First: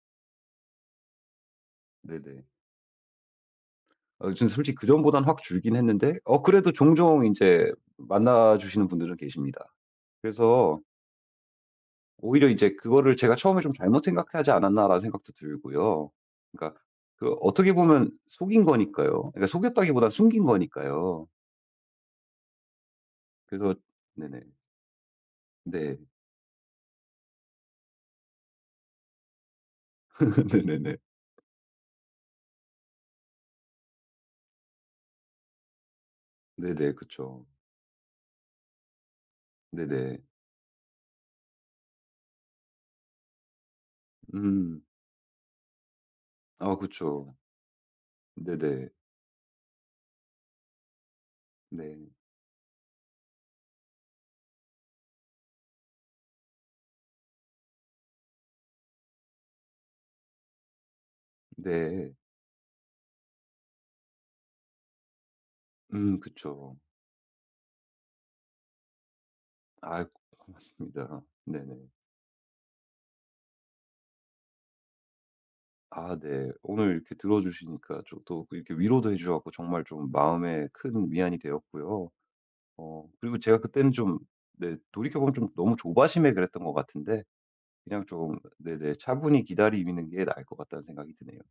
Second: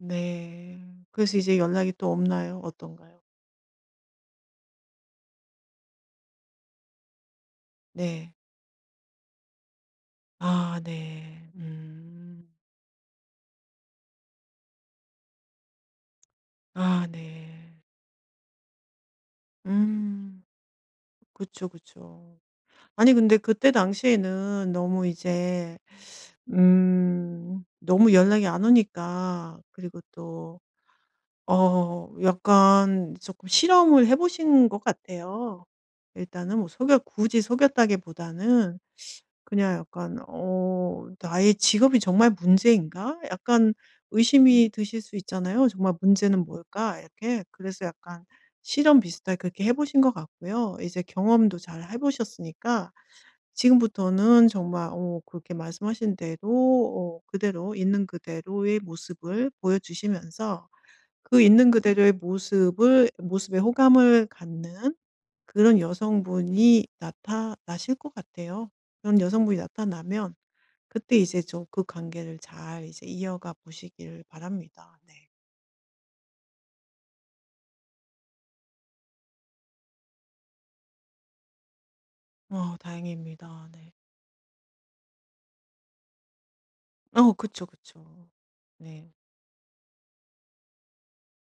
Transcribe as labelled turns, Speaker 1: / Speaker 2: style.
Speaker 1: 네. 그래서 이제 연락이 또
Speaker 2: 네네.
Speaker 1: 없나요? 어떤가요?
Speaker 2: 아 전 솔직히 그전보다는 확 줄긴 했는데 어 그래도 종종 인제
Speaker 1: 네.
Speaker 2: 만나 주시는 분들은 계십니다.
Speaker 1: 아
Speaker 2: 그래서
Speaker 1: 네. 음.
Speaker 2: 오히려 이제 그거를 제가 '처음에 좀 잘못 생각하지 않았나.'라는 생각도 들고요. 그러니까
Speaker 1: 아
Speaker 2: 그 어떻게
Speaker 1: 네.
Speaker 2: 보면 속인 거니까요. 그니까 속였다기보다는
Speaker 1: 음.
Speaker 2: 숨긴 거니까요.
Speaker 1: 그쵸, 그쵸. 아니 근데 그때
Speaker 2: 그래서 네네.
Speaker 1: 당시에는 너무 이제
Speaker 2: 네.
Speaker 1: 음 너무 연락이 안 오니까 그리고 또
Speaker 2: 네네네.
Speaker 1: 어 약간 쪼끔 실험을 해 보신 것 같아요. 일단은 뭐
Speaker 2: 네네.
Speaker 1: 속였 굳이
Speaker 2: 그쵸.
Speaker 1: 속였다기보다는 그냥
Speaker 2: 네네.
Speaker 1: 약간 어 나의 직업이 정말 문제인가 약간 의심이
Speaker 2: 음.
Speaker 1: 드실 수 있잖아요. 정말 문제는
Speaker 2: 아
Speaker 1: 뭘까
Speaker 2: 그쵸.
Speaker 1: 이렇게. 그래서 약간
Speaker 2: 네네.
Speaker 1: 실험 비슷하게 그렇게 해 보신 것 같고요. 이제 경험도 잘 해
Speaker 2: 네.
Speaker 1: 보셨으니까 지금부터는 정말 어 그렇게 말씀하신 대로 어 그대로 있는 그대로의 모습을 보여주시면서 그 있는
Speaker 2: 네.
Speaker 1: 그대로의 모습을 모습에 호감을 갖는 그런
Speaker 2: 음. 그쵸.
Speaker 1: 여성분이 나타나실 것 같아요. 그런 여성분이
Speaker 2: 아이고
Speaker 1: 나타나면
Speaker 2: 고맙습니다.
Speaker 1: 그때 이제 좀 그
Speaker 2: 네네.
Speaker 1: 관계를 잘 이제 이어가 보시기를 바랍니다. 네.
Speaker 2: 아 네. 오늘 이렇게 들어주시니까 저도 이렇게 위로도 해 주셔 가지고 정말 좀 마음에 큰 위안이 되었고요.
Speaker 1: 아
Speaker 2: 어 그리고
Speaker 1: 다행입니다.
Speaker 2: 제가 그때는
Speaker 1: 네.
Speaker 2: 좀 네 돌이켜보면 좀 너무 조바심에 그랬던 것 같은데
Speaker 1: 어. 그쵸,
Speaker 2: 그냥
Speaker 1: 그쵸.
Speaker 2: 좀 네네
Speaker 1: 네.
Speaker 2: 차분히 기다리는 게 나을 것 같다는 생각이 드네요.